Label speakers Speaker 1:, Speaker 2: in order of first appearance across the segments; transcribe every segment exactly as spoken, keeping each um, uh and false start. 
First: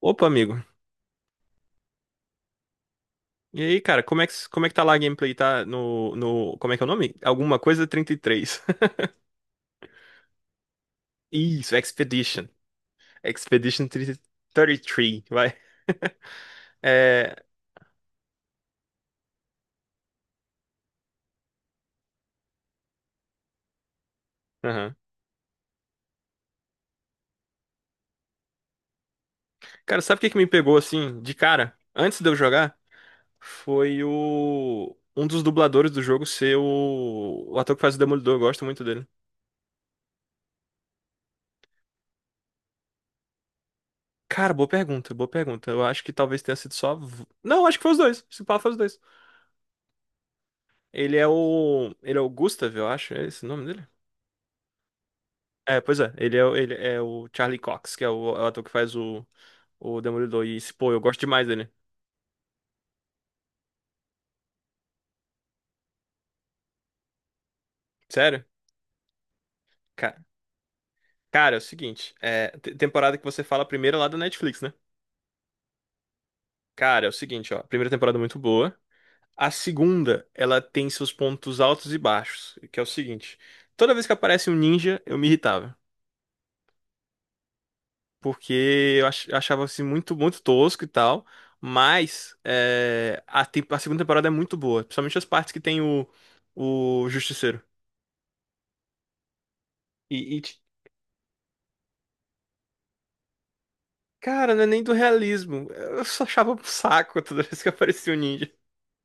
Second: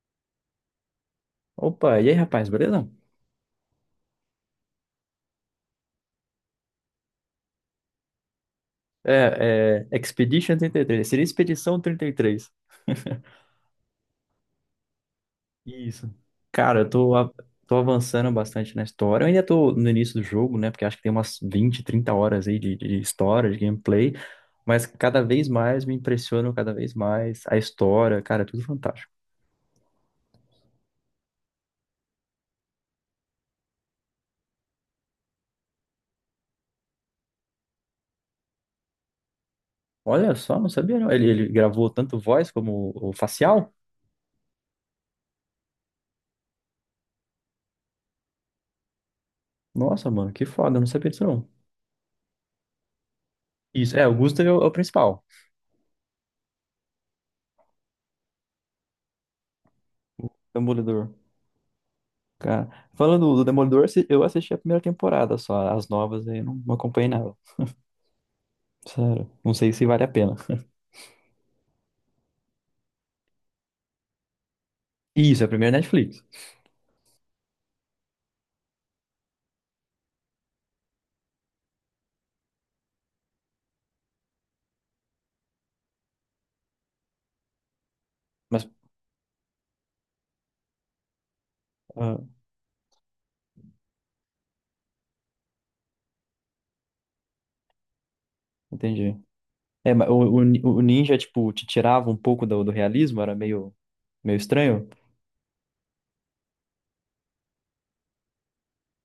Speaker 1: Opa, amigo.
Speaker 2: Opa, e aí, rapaz, beleza?
Speaker 1: E aí, cara, como é que, como é que tá lá a gameplay? Tá no, no. Como é que é o nome? Alguma coisa trinta e três?
Speaker 2: É, é Expedition trinta e três. Seria
Speaker 1: Isso,
Speaker 2: Expedição trinta e
Speaker 1: Expedition.
Speaker 2: três?
Speaker 1: Expedition trinta trinta e três. Vai.
Speaker 2: Isso. Cara, eu tô, a-
Speaker 1: É.
Speaker 2: tô avançando bastante na história. Eu ainda tô no início do jogo, né? Porque acho que tem umas vinte, trinta horas aí de, de história, de gameplay. Mas
Speaker 1: Aham.
Speaker 2: cada vez mais me impressionam cada vez mais a história. Cara, é tudo fantástico.
Speaker 1: Cara, sabe o que que me pegou assim, de cara, antes de eu jogar? Foi o. Um dos dubladores do jogo ser o, o ator que faz o Demolidor, eu gosto muito dele.
Speaker 2: Olha só, não sabia não. Ele, ele gravou tanto voz como o facial?
Speaker 1: Cara, boa pergunta, boa pergunta. Eu acho que talvez tenha sido só. a vo- Não, acho que foi os dois. Se pá, foi os dois.
Speaker 2: Nossa, mano, que foda, eu não sabia
Speaker 1: Ele
Speaker 2: disso
Speaker 1: é
Speaker 2: não.
Speaker 1: o. Ele é o Gustav, eu acho. É esse o nome dele?
Speaker 2: Isso, é, o Gustav é o, é o principal,
Speaker 1: É, pois é. Ele é, o- ele é o Charlie Cox, que é o, é o ator que faz o, o Demolidor. E, pô, eu
Speaker 2: Demolidor.
Speaker 1: gosto demais dele.
Speaker 2: Cara, falando do Demolidor, assi- eu assisti a primeira temporada só, as novas aí eu não não acompanhei nada.
Speaker 1: Sério?
Speaker 2: Sério, não sei se vale a
Speaker 1: Cara,
Speaker 2: pena.
Speaker 1: cara, é o seguinte. É, te- temporada que você fala a primeira lá da Netflix, né?
Speaker 2: Isso, é a primeira Netflix.
Speaker 1: Cara, é o seguinte, ó. A primeira temporada é muito boa. A segunda, ela tem seus pontos altos e baixos, que é o seguinte. Toda vez que aparece um ninja, eu me irritava. Porque
Speaker 2: Mas,
Speaker 1: eu ach- achava assim muito, muito tosco e tal.
Speaker 2: ah,
Speaker 1: Mas é, a, tem- a segunda temporada é muito boa. Principalmente as partes que tem o, o Justiceiro.
Speaker 2: entendi. É, mas o,
Speaker 1: E, e,
Speaker 2: o, ni-
Speaker 1: ti-
Speaker 2: o Ninja, tipo, te tirava um pouco do, do realismo, era meio, meio
Speaker 1: Cara, não é nem
Speaker 2: estranho.
Speaker 1: do realismo. Eu só achava um saco toda vez que aparecia um ninja.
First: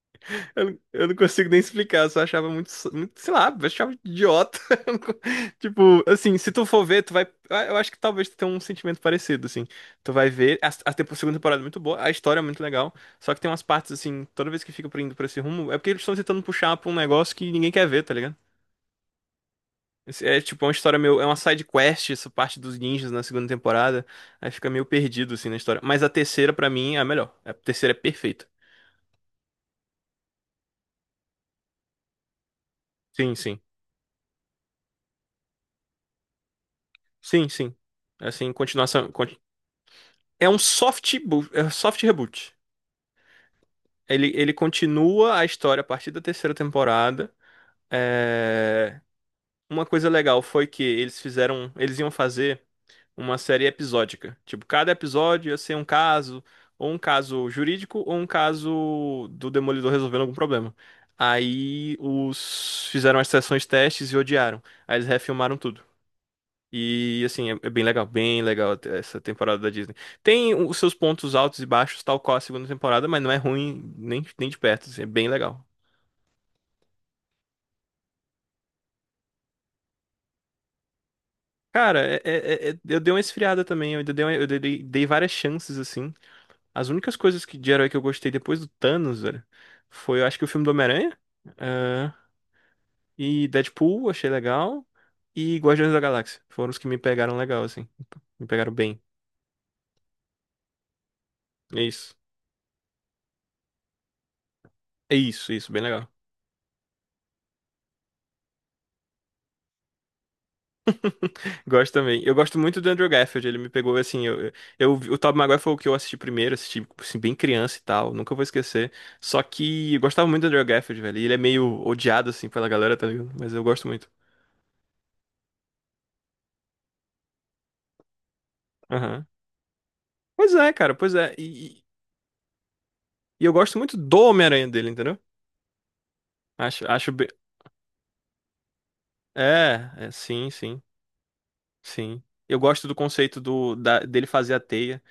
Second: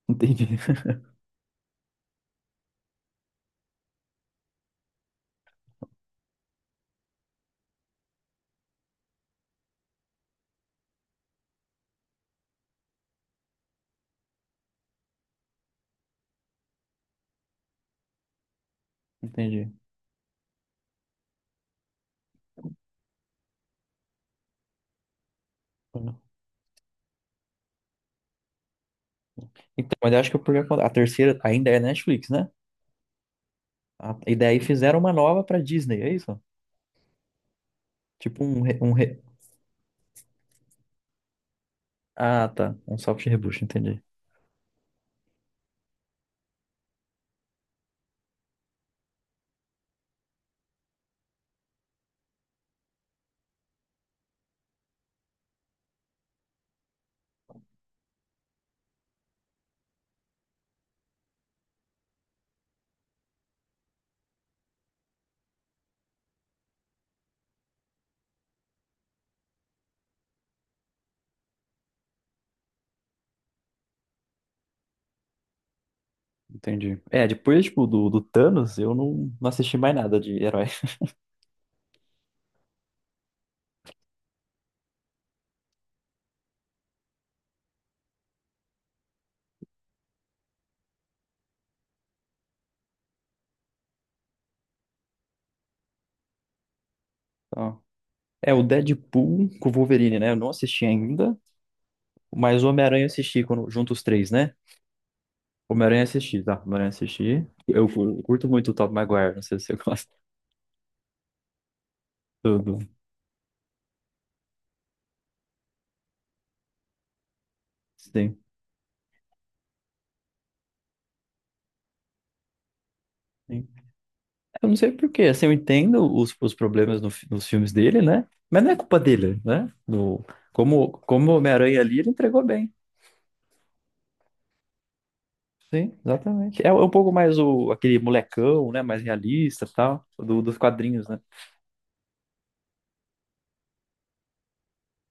Speaker 2: Entendi,
Speaker 1: Eu, não, eu não consigo nem explicar, eu só achava muito, muito, sei lá, eu achava idiota. Eu não co- Tipo assim, se tu for ver, tu vai. Eu acho que talvez tu tenha um sentimento parecido, assim. Tu vai ver. A, a tempo- segunda temporada é muito boa, a história é muito legal. Só que tem umas partes, assim, toda vez que fica indo pra esse rumo, é porque eles estão tentando puxar pra um negócio que ninguém quer ver, tá ligado?
Speaker 2: entendi.
Speaker 1: Esse É tipo é uma história meio. É uma side quest, essa parte dos ninjas na segunda temporada. Aí fica meio perdido, assim, na história. Mas a terceira, pra mim, é a melhor. A terceira é perfeita.
Speaker 2: Então, mas eu acho que o por a terceira ainda é Netflix, né?
Speaker 1: Sim, sim.
Speaker 2: A, e daí fizeram uma nova pra Disney, é isso?
Speaker 1: Sim, sim.
Speaker 2: Tipo
Speaker 1: Assim,
Speaker 2: um, re- um
Speaker 1: continuação.
Speaker 2: re-
Speaker 1: conti- É um soft, bo- é um soft
Speaker 2: Ah,
Speaker 1: reboot.
Speaker 2: tá. Um soft reboot, entendi.
Speaker 1: Ele, ele continua a história a partir da terceira temporada. É, uma coisa legal foi que eles fizeram. Eles iam fazer. Uma série episódica. Tipo, cada episódio ia ser um caso, ou um caso jurídico, ou um caso do Demolidor resolvendo algum problema. Aí os fizeram as sessões testes e odiaram. Aí eles refilmaram tudo. E assim, é é bem legal, bem legal essa temporada da Disney. Tem os seus pontos altos e baixos, tal qual a segunda temporada, mas não é ruim nem, nem de perto, assim, é bem legal.
Speaker 2: Entendi. É, depois, tipo, do, do Thanos, eu não, não assisti mais nada de herói.
Speaker 1: Cara, é- é- é- eu dei uma esfriada também, eu ainda dei, uma- eu dei, dei várias chances, assim. As únicas coisas que, de herói que eu gostei depois do Thanos, velho, foi, eu acho que o filme do Homem-Aranha, ah, e Deadpool, achei legal, e Guardiões da Galáxia. Foram os que me pegaram legal,
Speaker 2: Então,
Speaker 1: assim. Me
Speaker 2: é, o
Speaker 1: pegaram bem.
Speaker 2: Deadpool com o Wolverine, né? Eu não assisti ainda,
Speaker 1: É isso.
Speaker 2: mas o Homem-Aranha eu assisti quando, junto os três, né?
Speaker 1: É isso, isso, bem
Speaker 2: Homem-Aranha eu
Speaker 1: legal.
Speaker 2: assisti, tá? Homem-Aranha eu assisti. Eu cu- curto muito o Tobey Maguire, não sei se você gosta
Speaker 1: Gosto também. Eu gosto
Speaker 2: do...
Speaker 1: muito
Speaker 2: do-
Speaker 1: do Andrew Garfield, ele me pegou assim, eu, eu, o Tobey Maguire foi o que eu assisti primeiro, assisti assim, bem criança e tal, nunca
Speaker 2: Sim,
Speaker 1: vou esquecer. Só que eu gostava muito do Andrew Garfield, velho, e ele é meio odiado assim pela galera, tá ligado? Mas eu
Speaker 2: sim.
Speaker 1: gosto muito.
Speaker 2: Eu não sei por quê, assim, eu entendo os, os problemas no fi- nos filmes dele, né? Mas não é culpa
Speaker 1: Aham.
Speaker 2: dele, né? No,
Speaker 1: Pois é,
Speaker 2: como,
Speaker 1: cara, pois
Speaker 2: como
Speaker 1: é.
Speaker 2: o Homem-Aranha
Speaker 1: E,
Speaker 2: ali, ele entregou bem.
Speaker 1: e eu gosto muito do Homem-Aranha dele, entendeu?
Speaker 2: Sim, exatamente. É
Speaker 1: Acho,
Speaker 2: um pouco
Speaker 1: acho bem...
Speaker 2: mais o, aquele molecão, né? Mais realista e
Speaker 1: É,
Speaker 2: tal,
Speaker 1: é,
Speaker 2: do,
Speaker 1: sim,
Speaker 2: dos
Speaker 1: sim,
Speaker 2: quadrinhos, né?
Speaker 1: sim. Eu gosto do conceito do, da- dele fazer a teia.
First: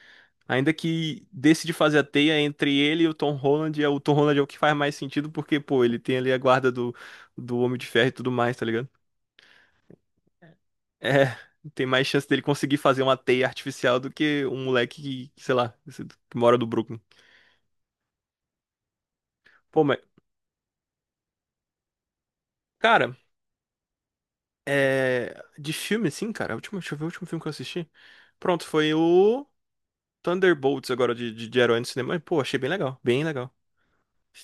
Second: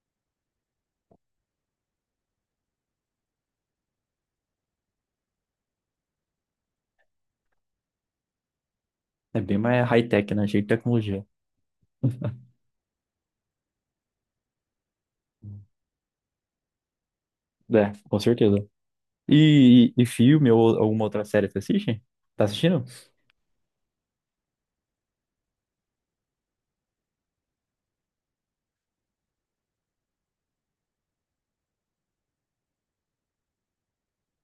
Speaker 1: Ainda que desse de fazer a teia entre ele e o Tom Holland, é o Tom Holland é o que faz mais sentido, porque, pô, ele tem ali a guarda do, do Homem de Ferro e tudo mais, tá ligado?
Speaker 2: É bem mais high-tech, né? Cheio de tecnologia.
Speaker 1: É, tem mais chance dele conseguir fazer uma teia artificial do que um moleque que, sei lá, que mora do Brooklyn.
Speaker 2: É, com certeza.
Speaker 1: Pô,
Speaker 2: E,
Speaker 1: mas,
Speaker 2: e filme ou alguma outra série você assiste? Tá assistindo?
Speaker 1: cara, é... De filme, assim, cara, a última- deixa eu ver o último filme que eu assisti. Pronto, foi o. Thunderbolts agora de, de, de herói no cinema. E, pô, achei bem legal, bem legal.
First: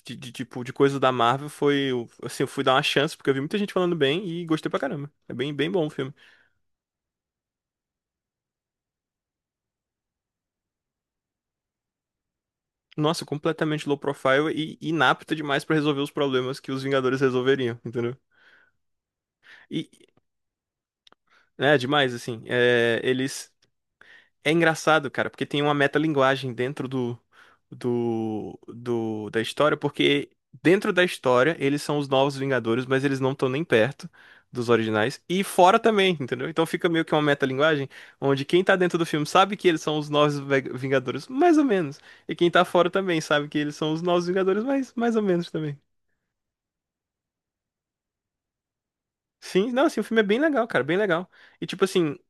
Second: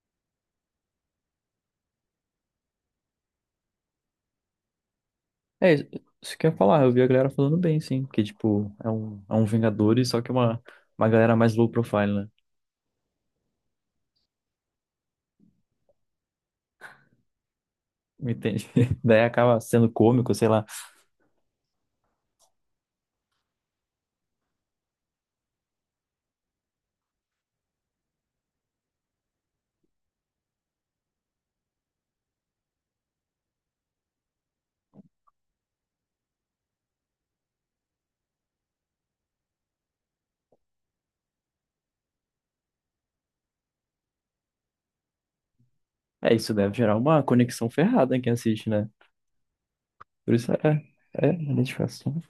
Speaker 1: De, de tipo, de coisa da Marvel foi. o- Assim, eu fui dar uma chance, porque eu vi muita gente falando bem e gostei pra caramba. É bem, bem
Speaker 2: É, isso
Speaker 1: bom o filme.
Speaker 2: isso que eu ia falar. Eu vi a galera falando bem, sim. Que, tipo, é um, é um Vingadores, só que uma, uma galera mais low profile, né?
Speaker 1: Nossa, completamente low profile e inapto demais pra resolver os problemas que os Vingadores resolveriam, entendeu?
Speaker 2: Entende? Daí acaba
Speaker 1: E
Speaker 2: sendo cômico, sei lá.
Speaker 1: é demais, assim. É, eles. É engraçado, cara, porque tem uma metalinguagem dentro do, do, do- da história, porque dentro da história eles são os novos Vingadores, mas eles não estão nem perto dos originais, e fora também, entendeu? Então fica meio que uma metalinguagem onde quem tá dentro do filme sabe que eles são os novos Ve- Vingadores, mais ou menos, e quem tá fora também sabe que eles são os novos Vingadores, mas mais ou menos também.
Speaker 2: É, isso deve gerar uma conexão ferrada em quem assiste, né?
Speaker 1: Sim, não, assim, o filme é
Speaker 2: Por
Speaker 1: bem
Speaker 2: isso
Speaker 1: legal,
Speaker 2: é,
Speaker 1: cara, bem legal.
Speaker 2: é
Speaker 1: E tipo assim,
Speaker 2: identificação.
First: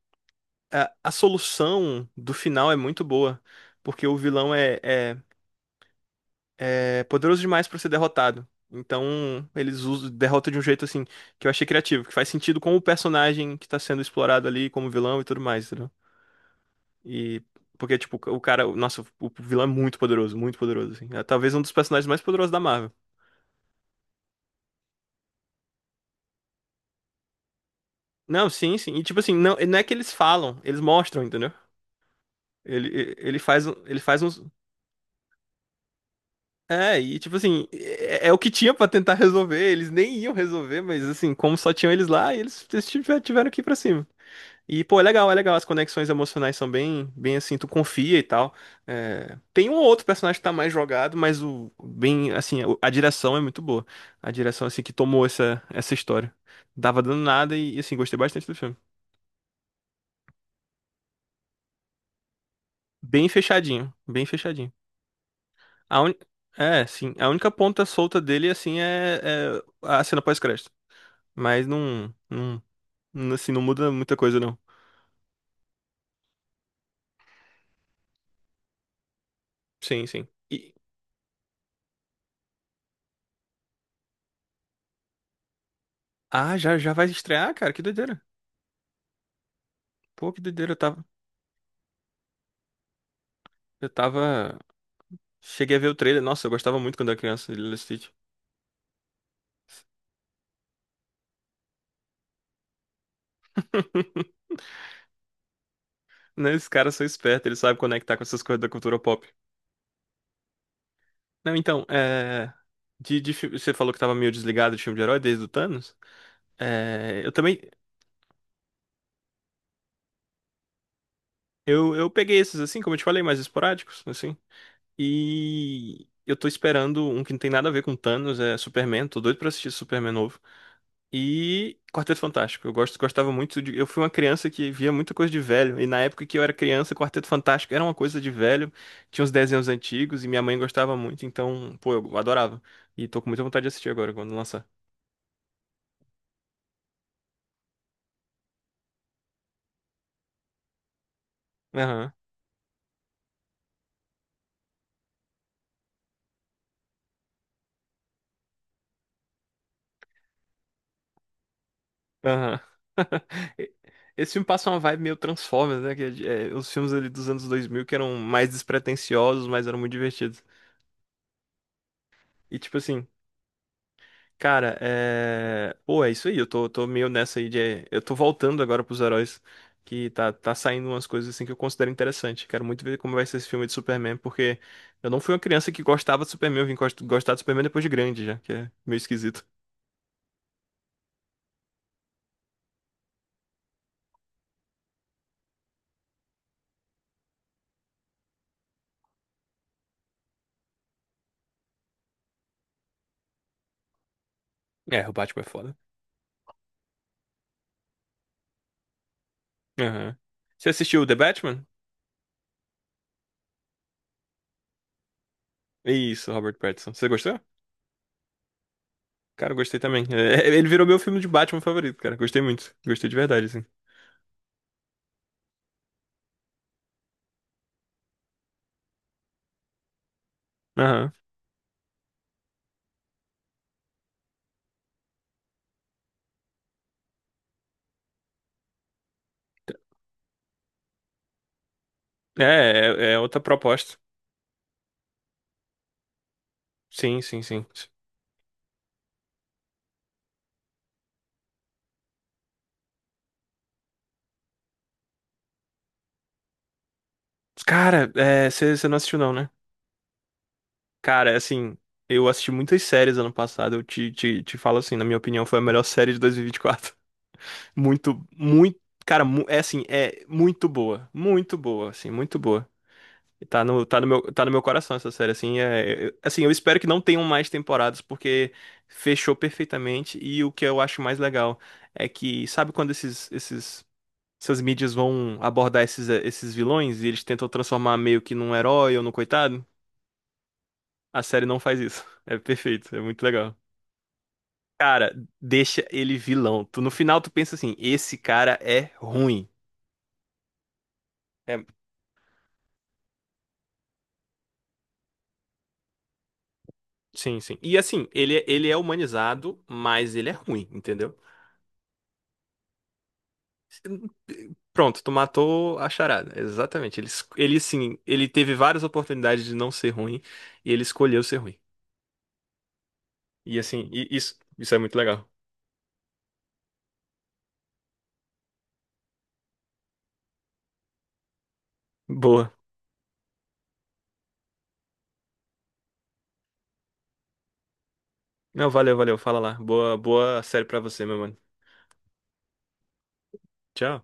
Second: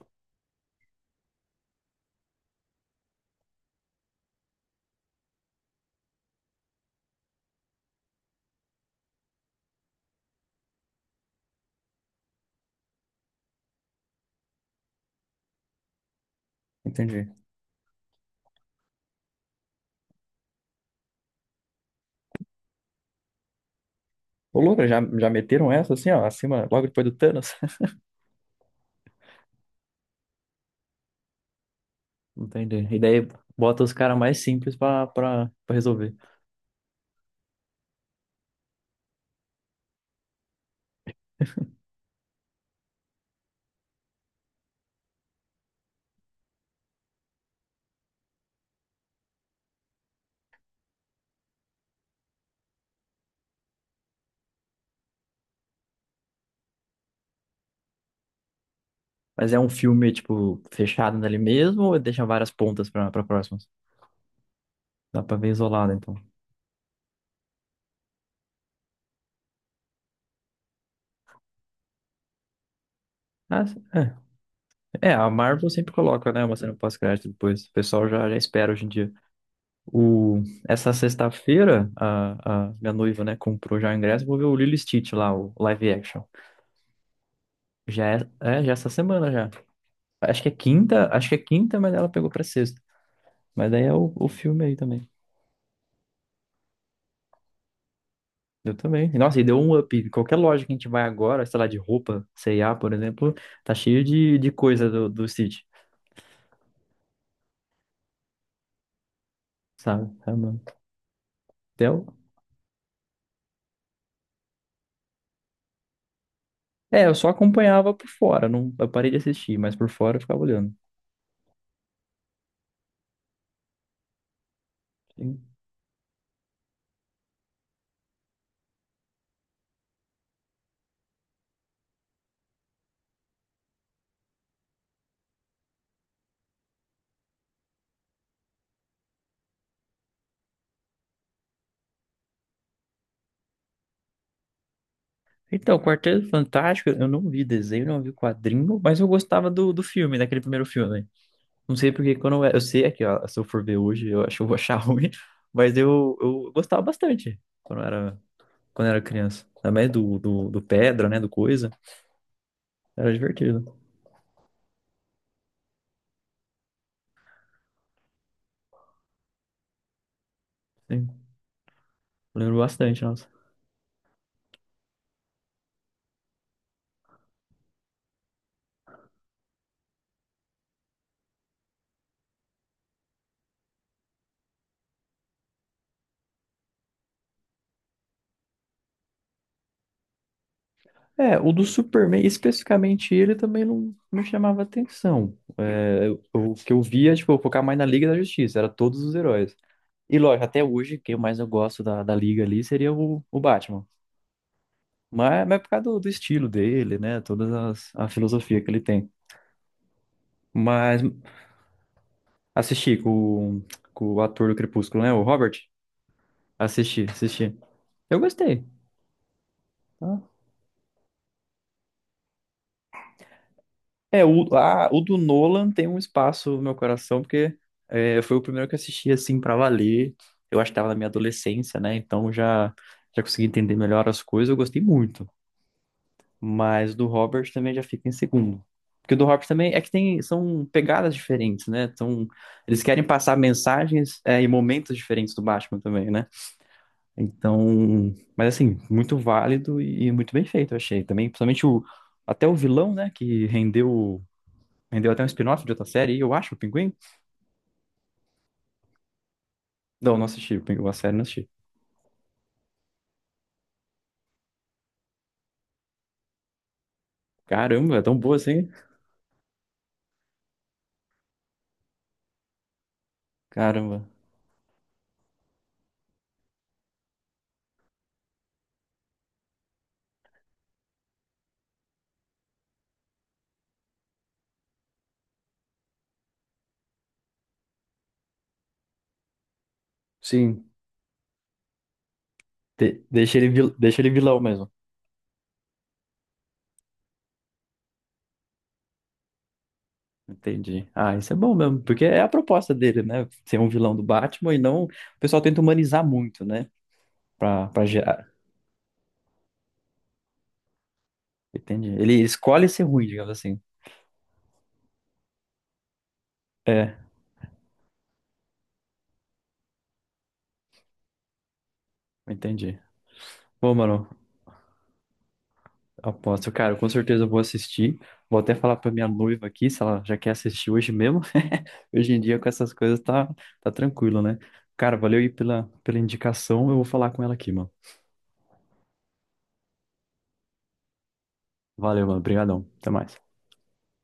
Speaker 1: a, a solução do final é muito boa, porque o vilão é é- é poderoso demais pra ser derrotado. Então, eles usam derrota de um jeito assim que eu achei criativo, que faz sentido com o personagem que tá sendo explorado ali como vilão e tudo mais, entendeu?
Speaker 2: Entendi.
Speaker 1: E porque tipo, o cara, nossa, o vilão é muito poderoso, muito poderoso assim. É talvez um dos personagens mais poderosos da Marvel.
Speaker 2: Ô, louco, já, já meteram essa assim, ó, acima, logo depois do Thanos?
Speaker 1: Não, sim, sim. E tipo assim, não, não é que eles falam, eles mostram, entendeu?
Speaker 2: Entendi. E
Speaker 1: Ele,
Speaker 2: daí
Speaker 1: ele faz, um-
Speaker 2: bota os
Speaker 1: ele
Speaker 2: caras
Speaker 1: faz
Speaker 2: mais
Speaker 1: uns.
Speaker 2: simples pra, pra, pra resolver.
Speaker 1: É, e tipo assim, é, é o que tinha pra tentar resolver. Eles nem iam resolver, mas assim, como só tinham eles lá, eles, eles tiver- tiveram que ir pra cima. E, pô, é legal, é legal. As conexões emocionais são bem, bem assim, tu confia e tal. É, tem um ou outro personagem que tá mais jogado, mas o bem, assim, o- a direção é muito boa. A direção, assim, que tomou essa, essa história. Dava dando nada e, assim, gostei bastante do filme.
Speaker 2: Mas é um filme, tipo, fechado nele mesmo ou deixa várias pontas pra, pra
Speaker 1: Bem
Speaker 2: próximas?
Speaker 1: fechadinho, bem fechadinho.
Speaker 2: Dá pra ver isolado,
Speaker 1: A
Speaker 2: então.
Speaker 1: un... É, sim, a única ponta solta dele, assim, é, é a cena pós-crédito. Mas não, não, não, assim, não
Speaker 2: Ah,
Speaker 1: muda
Speaker 2: é.
Speaker 1: muita coisa, não.
Speaker 2: É, a Marvel sempre coloca, né, uma cena pós-crédito depois. O pessoal já, já espera hoje em dia.
Speaker 1: Sim, sim.
Speaker 2: O...
Speaker 1: E...
Speaker 2: Essa sexta-feira, a, a minha noiva, né, comprou já o ingresso. Vou ver o Lilo e Stitch lá, o live action.
Speaker 1: Ah, já, já vai estrear, cara? Que
Speaker 2: Já é,
Speaker 1: doideira.
Speaker 2: é, já é essa semana já.
Speaker 1: Pô, que
Speaker 2: Acho que é
Speaker 1: doideira, eu tava...
Speaker 2: quinta, acho que é quinta, mas ela pegou pra sexta. Mas daí
Speaker 1: Eu
Speaker 2: é o, o
Speaker 1: tava.
Speaker 2: filme aí também.
Speaker 1: Cheguei a ver o trailer. Nossa, eu gostava muito quando era criança de Lilo e Stitch.
Speaker 2: Eu também. Nossa, e deu um up. Qualquer loja que a gente vai agora, sei lá, de roupa, C e A, por exemplo, tá cheio de, de coisa do, do Stitch,
Speaker 1: Né, esses caras são espertos, eles sabem conectar com essas coisas da cultura pop.
Speaker 2: sabe? É, mano.
Speaker 1: Não, então,
Speaker 2: Até o-
Speaker 1: é... De, de fi- você falou que tava meio desligado de filme de herói desde o Thanos.
Speaker 2: é, eu
Speaker 1: É,
Speaker 2: só
Speaker 1: eu também...
Speaker 2: acompanhava por fora, não, eu parei de assistir, mas por fora eu ficava olhando.
Speaker 1: Eu, eu peguei esses, assim, como eu te falei, mais esporádicos, assim.
Speaker 2: Sim.
Speaker 1: E eu tô esperando um que não tem nada a ver com Thanos, é Superman. Tô doido pra assistir Superman novo. E Quarteto Fantástico. Eu gosto, gostava muito de. Eu fui uma criança que via muita coisa de velho. E na época que eu era criança, Quarteto Fantástico era uma coisa de velho. Tinha uns desenhos antigos e minha mãe gostava muito. Então, pô, eu adorava. E tô com muita vontade de assistir agora, quando lançar.
Speaker 2: Então, Quarteto Fantástico, eu não vi desenho, não vi quadrinho, mas eu gostava do, do filme, daquele primeiro filme. Não sei
Speaker 1: Aham,
Speaker 2: porque quando eu, eu sei aqui, ó, se eu for ver hoje, eu acho que eu vou achar ruim, mas eu, eu gostava bastante quando eu era quando era criança. Também do, do, do Pedra, né? Do Coisa.
Speaker 1: aham.
Speaker 2: Era divertido.
Speaker 1: Esse filme passa uma vibe meio Transformers, né? Que é, os filmes ali dos anos dois mil que eram mais despretensiosos, mas eram muito divertidos.
Speaker 2: Sim.
Speaker 1: E
Speaker 2: Lembro
Speaker 1: tipo
Speaker 2: bastante,
Speaker 1: assim.
Speaker 2: nossa.
Speaker 1: Cara, é. Pô, é isso aí. Eu tô, tô meio nessa aí de. Eu tô voltando agora pros heróis. Que tá, tá saindo umas coisas assim que eu considero interessante. Quero muito ver como vai ser esse filme de Superman, porque eu não fui uma criança que gostava de Superman, eu vim gost- gostar de Superman depois de grande já, que é meio esquisito.
Speaker 2: É, o do Superman, especificamente ele, também não me chamava atenção. É, eu- o que eu via, tipo, eu focava mais na Liga da Justiça, era todos os heróis. E lógico, até hoje, quem mais eu gosto da, da Liga ali seria o, o Batman.
Speaker 1: É, o Batman é
Speaker 2: Mas, mas é por
Speaker 1: foda.
Speaker 2: causa do, do estilo dele, né? Toda as- a filosofia que ele tem.
Speaker 1: Aham. Você
Speaker 2: Mas
Speaker 1: assistiu The Batman?
Speaker 2: assisti com, o- com o ator do Crepúsculo, né? O Robert.
Speaker 1: Isso, Robert Pattinson.
Speaker 2: Assisti,
Speaker 1: Você gostou?
Speaker 2: assisti. Eu gostei.
Speaker 1: Cara, eu gostei também.
Speaker 2: Ah,
Speaker 1: É, é, ele virou meu filme de Batman favorito, cara. Gostei muito. Gostei de verdade, assim.
Speaker 2: é, o, ah, o do Nolan tem um espaço no meu coração, porque é, foi o primeiro que eu assisti, assim, pra valer. Eu acho que tava na minha
Speaker 1: Aham.
Speaker 2: adolescência, né? Então já, já consegui entender melhor as coisas, eu gostei muito. Mas do Robert também já fica em segundo. Porque o do Robert também é que tem, são pegadas diferentes, né? Então,
Speaker 1: É,
Speaker 2: eles querem
Speaker 1: é, é
Speaker 2: passar
Speaker 1: outra proposta.
Speaker 2: mensagens, é, e momentos diferentes do Batman também, né?
Speaker 1: Sim, sim, sim.
Speaker 2: Então, mas assim, muito válido e muito bem feito, eu achei. Também, principalmente o, até o vilão, né? Que rendeu Rendeu até um spin-off de outra série, eu acho, o Pinguim?
Speaker 1: Cara, você não assistiu não, né?
Speaker 2: Não, não assisti, o Pinguim, a série não
Speaker 1: Cara, é
Speaker 2: assisti.
Speaker 1: assim, eu assisti muitas séries ano passado. Eu te, te, te falo assim, na minha opinião, foi a melhor série de dois mil e vinte e quatro.
Speaker 2: Caramba, é tão
Speaker 1: Muito,
Speaker 2: boa assim?
Speaker 1: muito, cara, mu- é assim, é muito boa, muito boa, assim, muito boa. E Tá no, tá
Speaker 2: Caramba.
Speaker 1: no meu, tá no meu coração essa série, assim, é, eu- assim, eu espero que não tenham mais temporadas, porque fechou perfeitamente. E o que eu acho mais legal é que, sabe quando esses, esses essas mídias vão abordar esses, eh, esses vilões e eles tentam transformar meio que num herói ou num coitado?
Speaker 2: Sim,
Speaker 1: A série não faz isso. É perfeito, é
Speaker 2: de-
Speaker 1: muito
Speaker 2: deixa ele,
Speaker 1: legal.
Speaker 2: vil- deixa ele vilão mesmo.
Speaker 1: Cara, deixa ele vilão. Tu, no final tu pensa assim, esse cara é ruim.
Speaker 2: Entendi. Ah, isso é bom
Speaker 1: É,
Speaker 2: mesmo, porque é a proposta dele, né? Ser um vilão do Batman e não. O pessoal tenta humanizar muito, né?
Speaker 1: sim, sim.
Speaker 2: Pra,
Speaker 1: E
Speaker 2: pra
Speaker 1: assim,
Speaker 2: gerar.
Speaker 1: ele, é, ele é humanizado, mas ele é ruim, entendeu?
Speaker 2: Entendi. Ele escolhe ser ruim, digamos assim.
Speaker 1: Pronto, tu matou a charada.
Speaker 2: É,
Speaker 1: Exatamente. Ele, es- ele assim, ele teve várias oportunidades de não ser ruim e ele escolheu ser ruim.
Speaker 2: entendi.
Speaker 1: E
Speaker 2: Bom,
Speaker 1: assim,
Speaker 2: mano,
Speaker 1: e- isso, isso é muito legal.
Speaker 2: aposto, cara, com certeza eu vou assistir. Vou até falar pra minha noiva aqui, se ela já quer assistir hoje mesmo. Hoje em dia, com
Speaker 1: Boa.
Speaker 2: essas coisas, tá, tá tranquilo, né? Cara, valeu aí pela, pela indicação. Eu vou falar com ela aqui, mano.
Speaker 1: Não, valeu, valeu. Fala lá. Boa, boa série pra você, meu mano.
Speaker 2: Valeu, mano. Obrigadão. Até mais.
Speaker 1: Tchau.